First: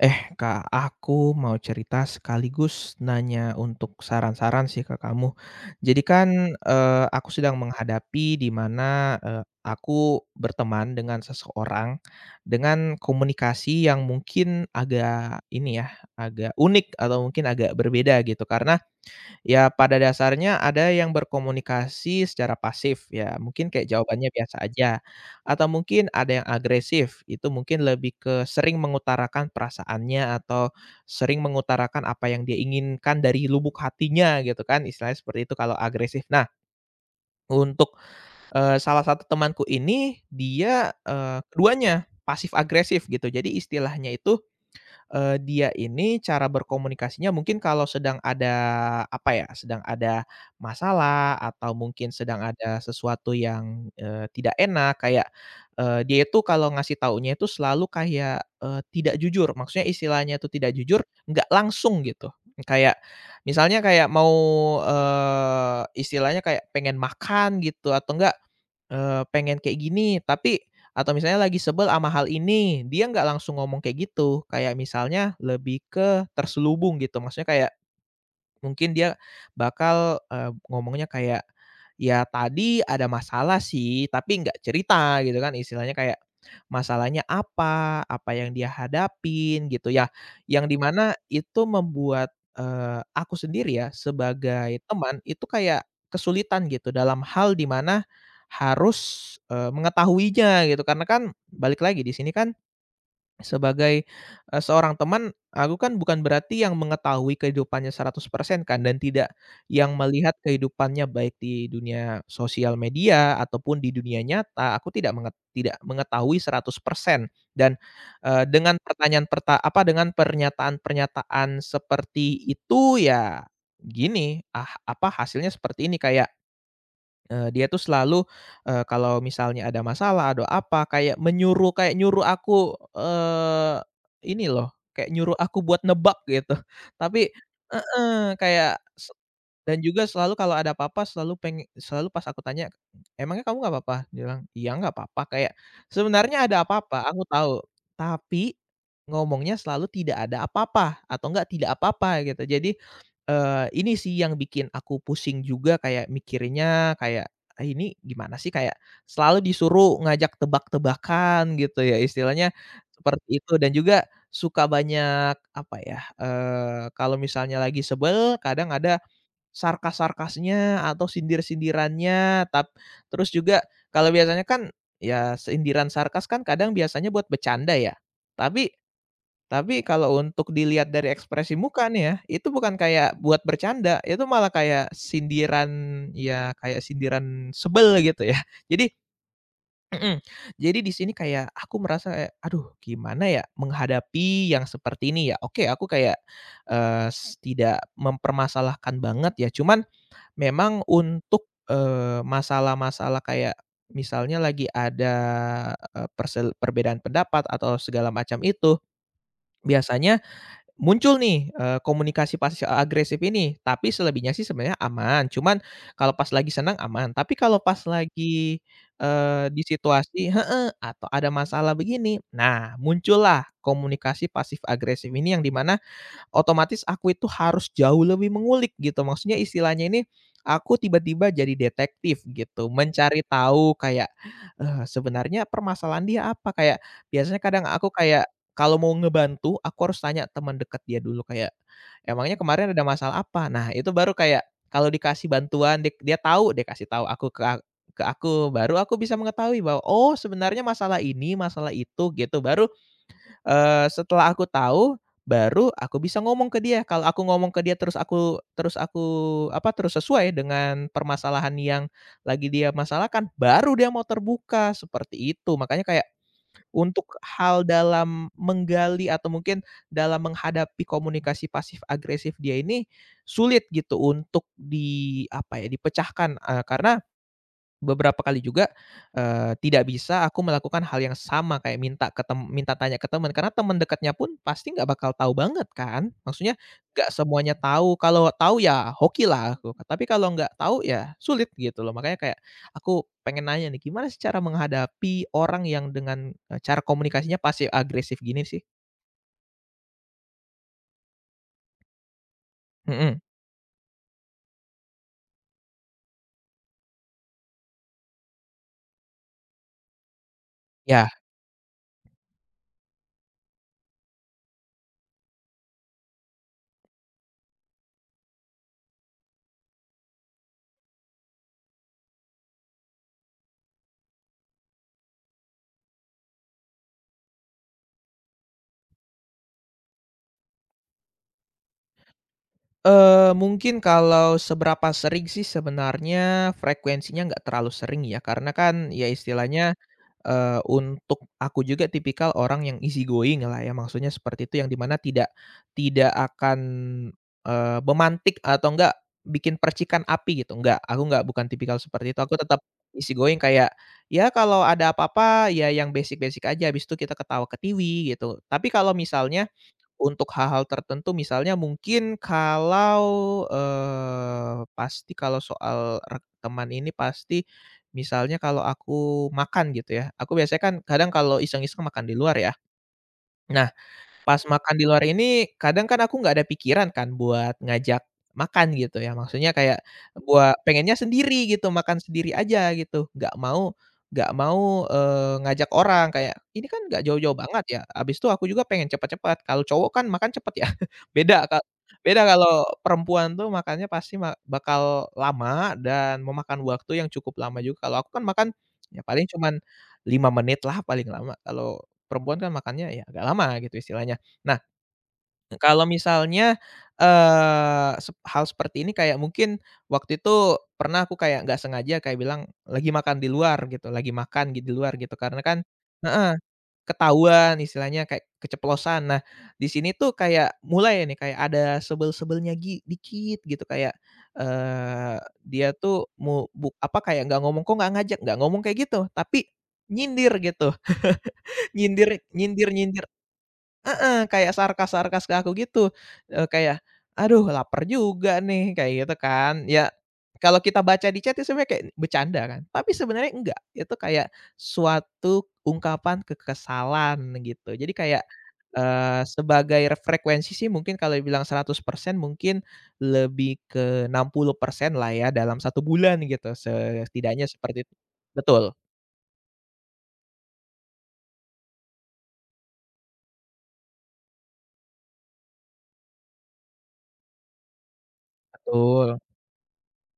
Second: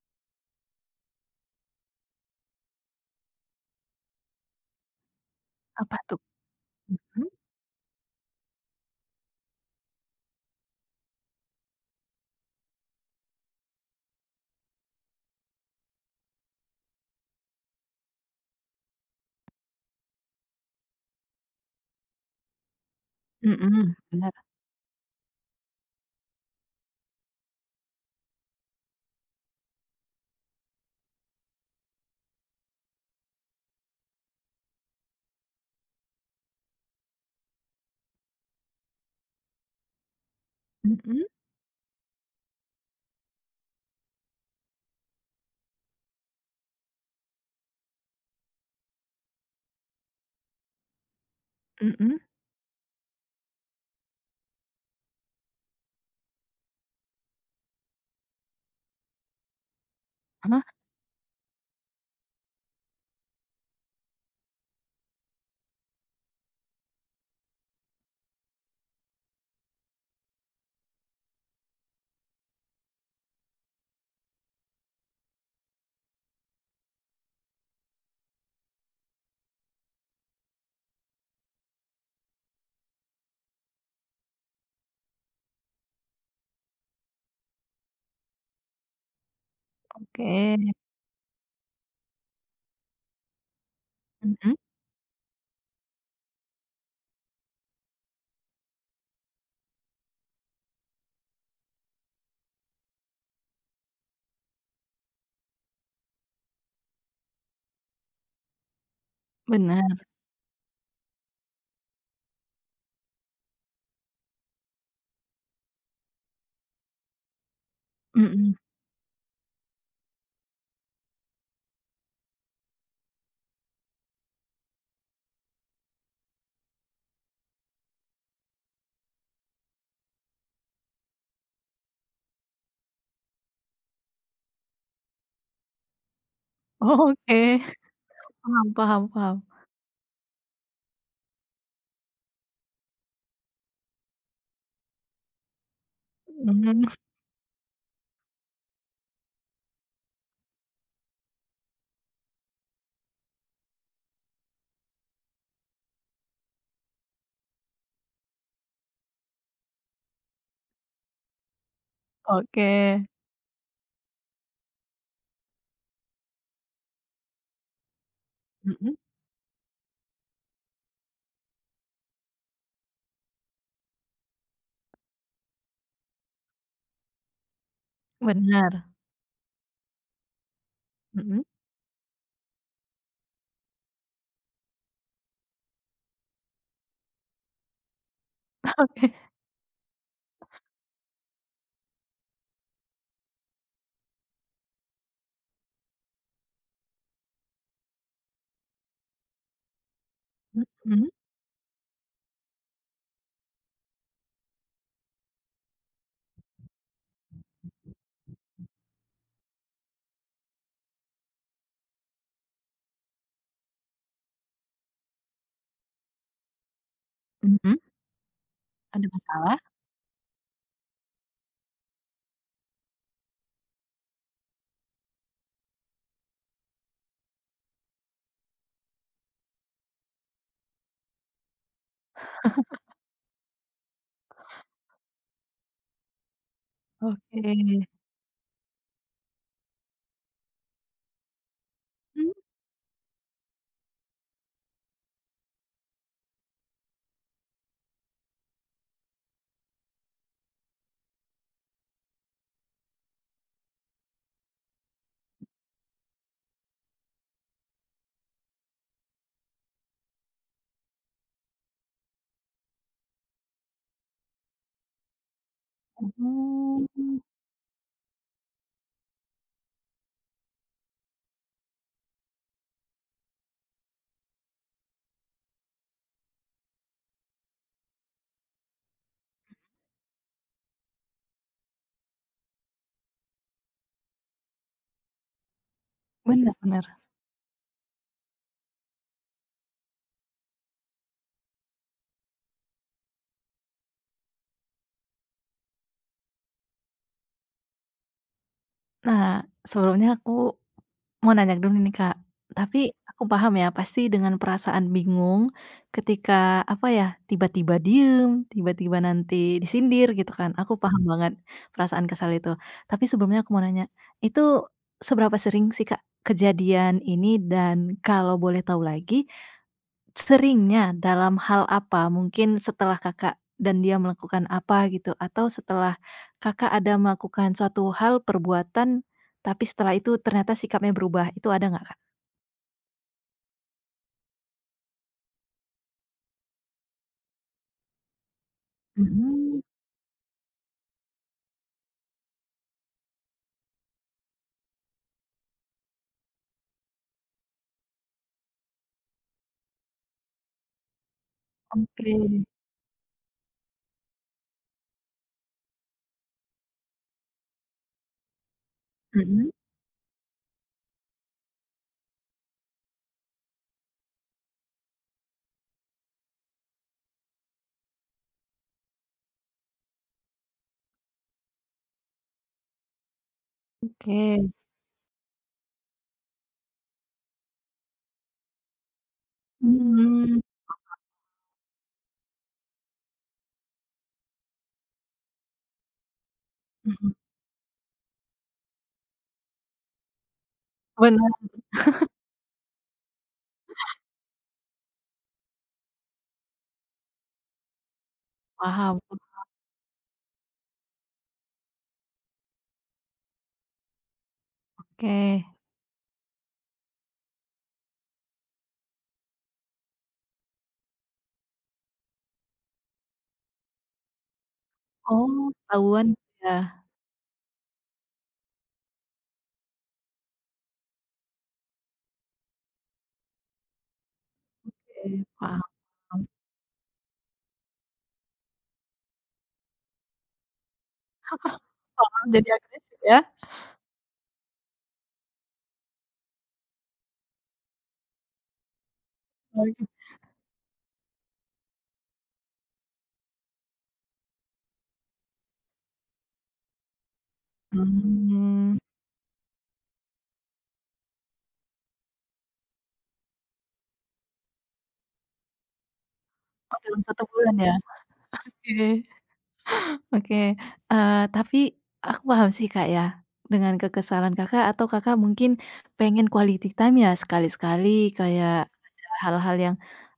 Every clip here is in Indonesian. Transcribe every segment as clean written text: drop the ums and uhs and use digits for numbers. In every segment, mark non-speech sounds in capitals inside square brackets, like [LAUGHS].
Eh, Kak, aku mau cerita sekaligus nanya untuk saran-saran sih ke kamu. Apa Jadi tuh? kan, aku sedang menghadapi di mana, aku berteman dengan seseorang dengan komunikasi yang mungkin agak ini ya, agak unik atau mungkin agak berbeda gitu. Karena ya pada dasarnya ada yang berkomunikasi secara pasif ya, Mhm, mungkin kayak mhm, jawabannya bener. biasa aja, atau mungkin ada yang agresif, itu mungkin lebih ke sering mengutarakan perasaannya atau sering mengutarakan apa yang dia inginkan dari lubuk hatinya gitu kan, istilahnya seperti itu kalau agresif. Nah untuk, salah satu temanku ini dia, Mhm, keduanya pasif agresif gitu, jadi istilahnya itu dia ini cara berkomunikasinya mungkin kalau sedang ada, apa ya, sedang ada masalah atau mungkin mhm, sedang ada sesuatu yang, tidak enak kayak, dia itu kalau ngasih taunya itu selalu kayak, tidak jujur, maksudnya istilahnya itu heeh, tidak jujur, nggak langsung gitu. Kayak misalnya kayak mau, istilahnya kayak pengen makan gitu atau enggak, pengen kayak gini tapi atau misalnya lagi sebel sama hal ini, dia nggak langsung ngomong kayak gitu, kayak misalnya lebih ke terselubung gitu, maksudnya kayak, mungkin dia bakal, ngomongnya kayak, "Ya tadi ada masalah sih, tapi nggak cerita," gitu kan. Istilahnya kayak, masalahnya apa, apa yang dia hadapin gitu ya, yang oke, dimana itu membuat, aku sendiri ya mhm, sebagai teman itu kayak kesulitan gitu dalam hal dimana harus, mengetahuinya gitu. Karena kan balik lagi di sini kan sebagai, seorang teman, aku kan bukan berarti yang mengetahui kehidupannya 100% kan dan tidak yang bener, melihat kehidupannya baik di dunia sosial media ataupun di dunia nyata, aku tidak tidak mengetahui 100% dan, mhm, dengan pertanyaan perta apa, dengan pernyataan-pernyataan seperti itu ya gini, ah, apa, hasilnya seperti ini kayak dia tuh selalu, kalau misalnya ada masalah, ada apa, kayak menyuruh kayak nyuruh aku, ini loh, kayak nyuruh aku buat nebak gitu. [LAUGHS] Tapi oke, heeh, paham kayak paham paham, dan juga selalu kalau ada apa-apa selalu pengen selalu pas aku tanya, "Emangnya kamu nggak apa-apa?" Dia bilang, "Iya nggak apa-apa." Kayak sebenarnya ada mmm, apa-apa, aku tahu, tapi ngomongnya selalu tidak ada apa-apa atau enggak tidak apa-apa gitu. Jadi, ini sih yang bikin aku pusing juga kayak mikirinnya kayak, "Ah, ini gimana sih?" Kayak selalu disuruh ngajak tebak-tebakan gitu ya istilahnya oke, seperti itu dan juga suka banyak apa ya, kalau misalnya lagi sebel kadang mhm, ada sarkas-sarkasnya atau sindir-sindirannya terus juga kalau biasanya kan ya sindiran sarkas kan kadang biasanya buat bercanda ya, tapi bener, tapi kalau untuk dilihat dari mhm, ekspresi muka nih ya, itu bukan kayak buat bercanda, itu malah kayak sindiran ya kayak sindiran sebel gitu ya. Jadi oke, mhm, jadi di sini kayak aku merasa kayak, "Aduh gimana ya menghadapi yang seperti ini ya?" Oke aku kayak, eee, s tidak mempermasalahkan banget ya, cuman memang mhm, untuk, masalah-masalah kayak misalnya lagi ada, eee, persel perbedaan pendapat atau segala macam itu, biasanya muncul nih, komunikasi pasif agresif ini, tapi selebihnya sih sebenarnya aman, cuman kalau pas lagi senang aman, tapi kalau mhm, pas lagi, ada masalah? di situasi heeh, atau ada masalah begini, nah muncullah komunikasi pasif agresif ini yang dimana, otomatis aku itu harus jauh lebih mengulik gitu. Maksudnya istilahnya ini, aku tiba-tiba jadi detektif gitu, mencari tahu kayak, sebenarnya permasalahan dia apa, kayak Oke, biasanya kadang aku kayak kalau mau ngebantu, aku harus tanya teman dekat dia dulu kayak, mmm, "Emangnya kemarin ada masalah apa?" Nah, itu baru kayak kalau dikasih bantuan dia tahu, dia kasih tahu aku ke aku, baru aku bisa mengetahui bahwa, "Oh, sebenarnya masalah ini, masalah itu," gitu. Baru setelah aku tahu, baru aku bisa ngomong ke dia. Kalau aku ngomong ke dia terus aku, apa, terus sesuai dengan permasalahan yang lagi dia masalahkan, baru dia mau terbuka, seperti itu. Makanya kayak oh, untuk hal dalam menggali atau mungkin dalam menghadapi komunikasi pasif agresif dia ini, sulit gitu untuk di, apa ya, dipecahkan, karena beberapa kali juga, tidak bisa aku melakukan hal yang sama kayak minta tanya ke teman, karena teman dekatnya pun pasti nggak bakal tahu banget kan, bener maksudnya bener. nggak semuanya tahu, kalau tahu ya hoki lah aku, tapi kalau nggak tahu ya sulit gitu loh. Makanya kayak aku pengen nanya nih, gimana sih cara menghadapi orang yang dengan, cara komunikasinya pasif agresif gini sih? Nah, sebelumnya aku Mau nanya dulu nih, Kak, tapi Mhm, aku paham ya pasti dengan perasaan bingung ketika apa ya, tiba-tiba diem, tiba-tiba nanti disindir gitu kan, aku paham Hmm. ya. banget perasaan kesal itu. Tapi sebelumnya aku mau nanya, itu seberapa sering sih, Kak, kejadian ini, dan kalau boleh tahu lagi, seringnya dalam hal apa? Mungkin setelah Kakak dan dia melakukan apa gitu? Atau setelah Kakak ada melakukan suatu hal, perbuatan, tapi setelah itu ternyata sikapnya berubah, itu ada nggak, Kak? Mungkin kalau seberapa sering sih sebenarnya frekuensinya nggak terlalu sering ya, karena kan ya Mhm, istilahnya, untuk aku juga tipikal orang yang easy going lah ya, maksudnya seperti itu yang di mana tidak tidak akan, memantik atau enggak bikin percikan api gitu, enggak, aku enggak bukan tipikal oke, seperti itu, aku tetap easy going kayak, ya kalau ada apa-apa ya yang basic-basic aja, habis itu kita ketawa ke TV gitu. Tapi kalau misalnya mhm. untuk hal-hal tertentu misalnya mungkin kalau, pasti kalau soal teman ini pasti misalnya kalau aku makan gitu ya, aku biasanya kan kadang kalau iseng-iseng makan di luar ya. Nah pas Oke, makan di luar ini, kadang kan aku nggak ada pikiran kan buat ngajak makan gitu ya, maksudnya kayak mhm, pengennya sendiri gitu, makan sendiri aja gitu, nggak mau, ngajak orang kayak, "Ini kan nggak mhm, jauh-jauh banget ya," habis itu aku juga pengen cepet-cepet, kalau cowok kan makan cepet ya, [LAUGHS] bener, beda Kak, beda kalau perempuan tuh makannya pasti bakal lama dan memakan waktu yang cukup lama juga, kalau aku kan makan paham, ya paling cuman 5 menit lah paling lama, kalau perempuan kan makannya ya agak lama gitu istilahnya. Nah, oke. kalau misalnya, eee, sep hal seperti ini kayak mungkin waktu itu pernah aku kayak nggak sengaja kayak bilang lagi makan di luar gitu, lagi makan gitu di luar gitu Oh, karena kan ketahuan heeh, ya. ketahuan istilahnya kayak keceplosan. Nah, di sini tuh kayak mulai ya nih kayak ada sebel-sebelnya dikit gitu kayak, eee, Oke, paham. dia tuh mau apa, kayak nggak ngomong, "Kok nggak ngajak?" Nggak ngomong kayak gitu, tapi nyindir gitu, [LAUGHS] nyindir Paham, jadi nyindir agresif nyindir ya? heeh, kayak sarkas-sarkas ke aku gitu, kayak, "Aduh lapar juga nih," kayak gitu kan. Oke. Ya, kalau kita baca di chat itu sebenarnya kayak bercanda kan, tapi sebenarnya enggak, itu kayak suatu ungkapan kekesalan gitu. Jadi kayak, Mhm, sebagai frekuensi sih mungkin kalau dibilang 100% mungkin lebih ke 60% lah ya dalam satu bulan gitu, oh dalam satu setidaknya bulan ya? seperti itu. Betul Oke. Oke, tapi aku paham sih, Kak, ya, dengan kekesalan Kakak, atau Kakak mungkin pengen quality time ya sekali-sekali, kayak ada betul, hal-hal yang,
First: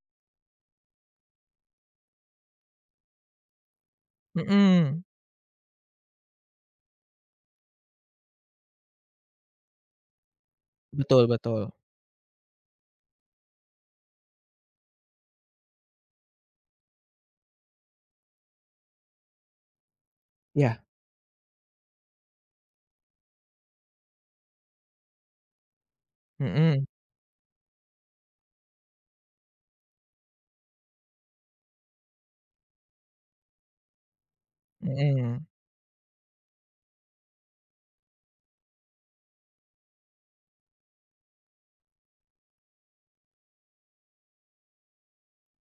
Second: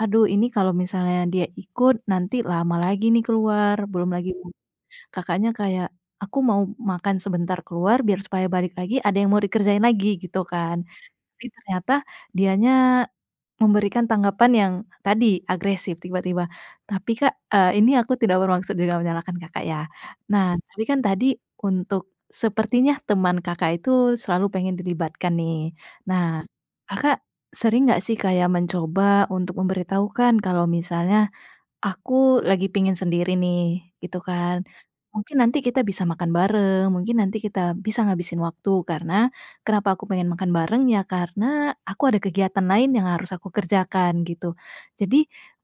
"Aduh, ini kalau misalnya dia ikut nanti lama lagi nih keluar," belum lagi mhm, Kakaknya kayak, "Aku mau makan sebentar keluar biar supaya balik lagi ada yang mau dikerjain lagi," gitu kan. betul Tapi betul. ternyata dianya memberikan tanggapan yang tadi, agresif tiba-tiba, "Tapi Kak, ini aku tidak bermaksud juga menyalahkan Kakak ya." Nah, tapi Iya, kan tadi untuk sepertinya teman Kakak itu selalu pengen dilibatkan nih. Nah, mhm Kakak sering nggak sih kayak mencoba untuk memberitahukan kalau misalnya aku lagi pingin sendiri nih, gitu kan. Mungkin mhm. nanti kita bisa makan bareng, mungkin nanti kita bisa ngabisin waktu, karena kenapa aku pengen makan bareng, ya karena aku ada kegiatan lain yang harus aku kerjakan, gitu. Jadi,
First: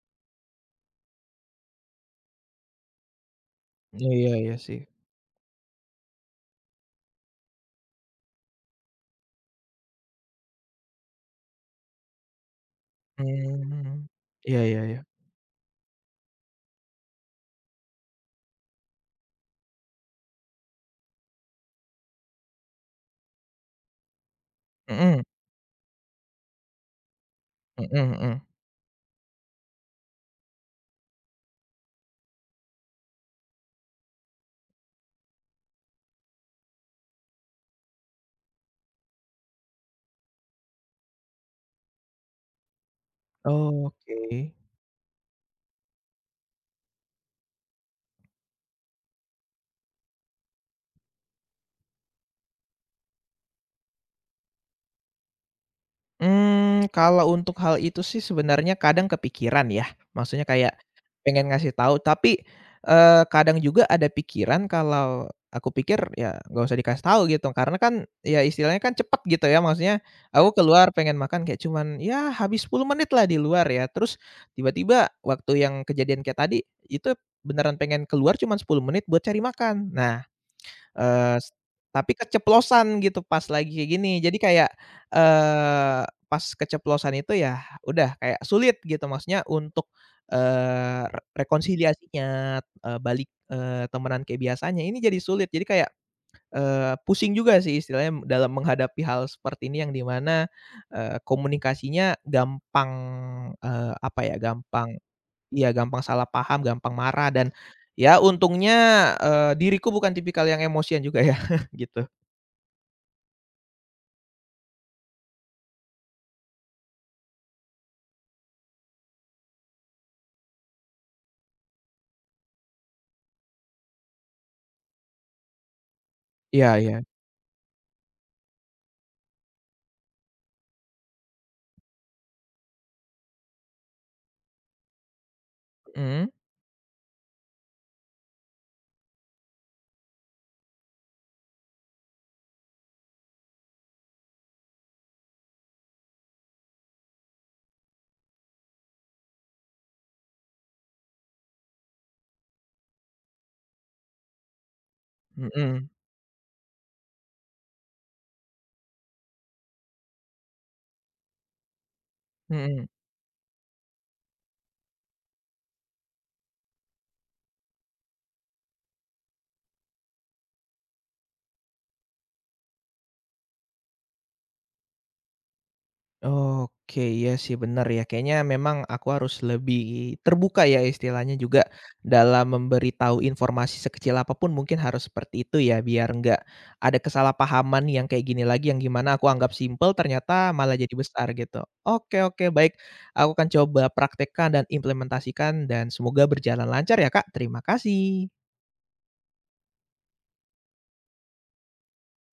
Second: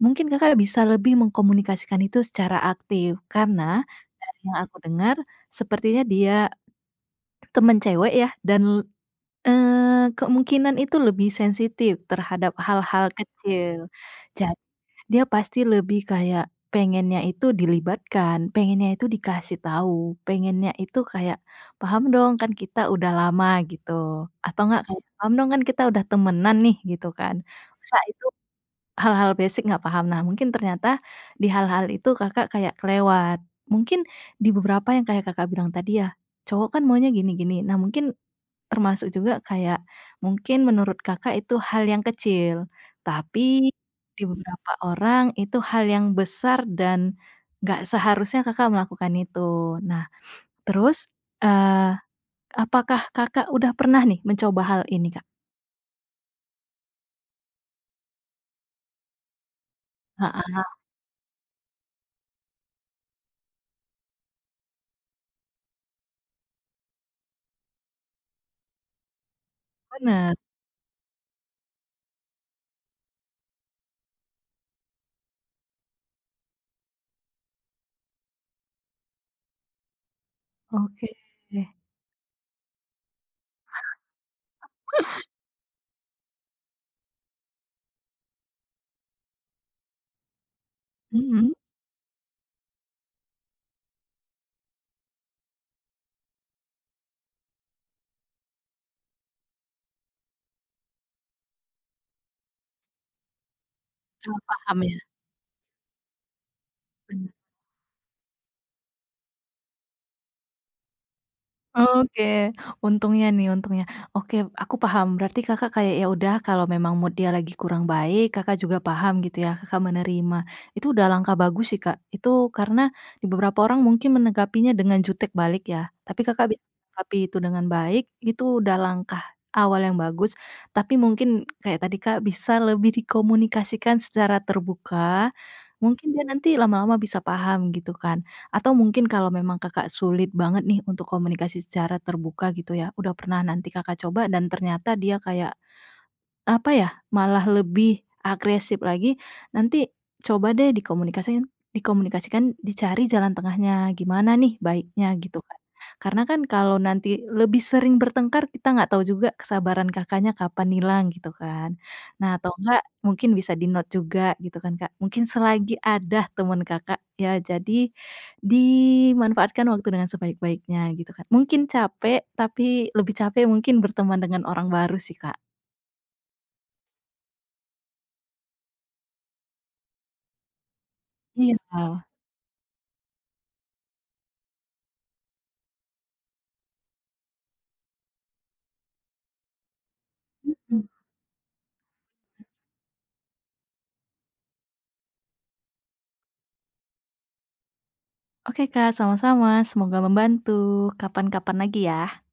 mungkin Kakak bisa lebih mengkomunikasikan itu secara aktif, karena Iya dari iya yang aku sih, dengar sepertinya dia temen cewek ya, dan, kemungkinan itu lebih sensitif terhadap hal-hal kecil. mmm, Ja iya iya iya, Dia pasti lebih kayak pengennya itu dilibatkan, pengennya itu dikasih tahu, pengennya itu kayak, "Paham dong kan kita udah lama," gitu. Atau enggak kayak, mhm "Paham dong kan kita udah temenan nih," gitu kan. Masa mhm itu mhm, hal-hal basic nggak paham. Nah, mungkin ternyata di hal-hal itu Kakak kayak kelewat. Mungkin di beberapa yang kayak Kakak bilang tadi ya, cowok kan maunya gini-gini. Nah, mungkin termasuk juga kayak mungkin menurut Kakak itu hal yang kecil, tapi oke. di beberapa orang itu hal yang besar dan nggak seharusnya Kakak melakukan itu. Nah, terus, eee, apakah Kakak udah pernah nih mencoba hal ini, Kak? Mmm, kalau untuk hal itu sih sebenarnya kadang kepikiran ya, maksudnya Heeh, kayak pengen ngasih tahu tapi, kadang juga ada pikiran kalau aku pikir ya nggak usah dikasih tahu gitu karena kan ya istilahnya kan cepet gitu ya maksudnya bener. aku keluar pengen makan kayak cuman ya habis 10 menit lah di luar ya terus tiba-tiba waktu yang kejadian kayak tadi itu beneran pengen keluar cuman 10 menit buat cari makan. Nah Oke. Eee, s tapi keceplosan gitu pas lagi kayak gini. Jadi kayak, eee, pas keceplosan itu ya udah kayak sulit gitu maksudnya untuk, eee, re Mhm, rekonsiliasinya, balik, temenan kayak biasanya ini jadi sulit. Jadi kayak, pusing juga sih istilahnya dalam menghadapi hal seperti ini yang di mana, komunikasinya gampang, apa ya, salah paham gampang ya? iya, gampang salah paham, gampang marah Bener. dan, ya untungnya, diriku bukan tipikal yang emosian juga ya, [LAUGHS] gitu. Oke, untungnya nih, untungnya. Oke, aku paham. Berarti Kakak kayak ya udah kalau memang mood dia lagi kurang baik, Kakak juga paham gitu ya, Kakak menerima. Itu udah langkah bagus sih, Kak. Itu karena di beberapa orang mungkin menanggapinya dengan jutek balik ya, tapi Kakak bisa Iya iya. menanggapi itu dengan baik, itu udah langkah awal yang bagus. Tapi mungkin kayak tadi Kak bisa lebih dikomunikasikan secara terbuka. Mungkin dia Mhm, nanti lama-lama bisa paham gitu kan. Atau mungkin kalau memang Kakak sulit banget nih untuk komunikasi secara terbuka gitu ya, udah pernah nanti Kakak coba dan ternyata dia kayak malah lebih agresif lagi, nanti coba deh dikomunikasikan, dicari jalan tengahnya, gimana nih baiknya gitu kan. mhm, Karena kan kalau nanti lebih sering bertengkar, kita nggak tahu juga kesabaran Kakaknya kapan hilang gitu kan. Nah, atau enggak mhm. mungkin bisa di-note juga gitu kan Kak, mungkin selagi ada teman Kakak ya, jadi dimanfaatkan waktu dengan sebaik-baiknya gitu kan. Mungkin capek, tapi lebih capek mungkin berteman dengan orang baru sih, Kak. Oke, iya sih benar ya. Kayaknya memang aku harus lebih terbuka ya istilahnya juga Iya. dalam memberitahu informasi sekecil apapun mungkin harus seperti itu ya biar nggak ada kesalahpahaman yang kayak gini lagi yang gimana aku anggap simpel ternyata malah Mhm. jadi besar gitu. Oke oke baik, aku akan coba praktekkan dan implementasikan dan semoga berjalan lancar ya Kak. Terima kasih. Oke Kak, sama-sama. Semoga membantu. Kapan-kapan lagi ya.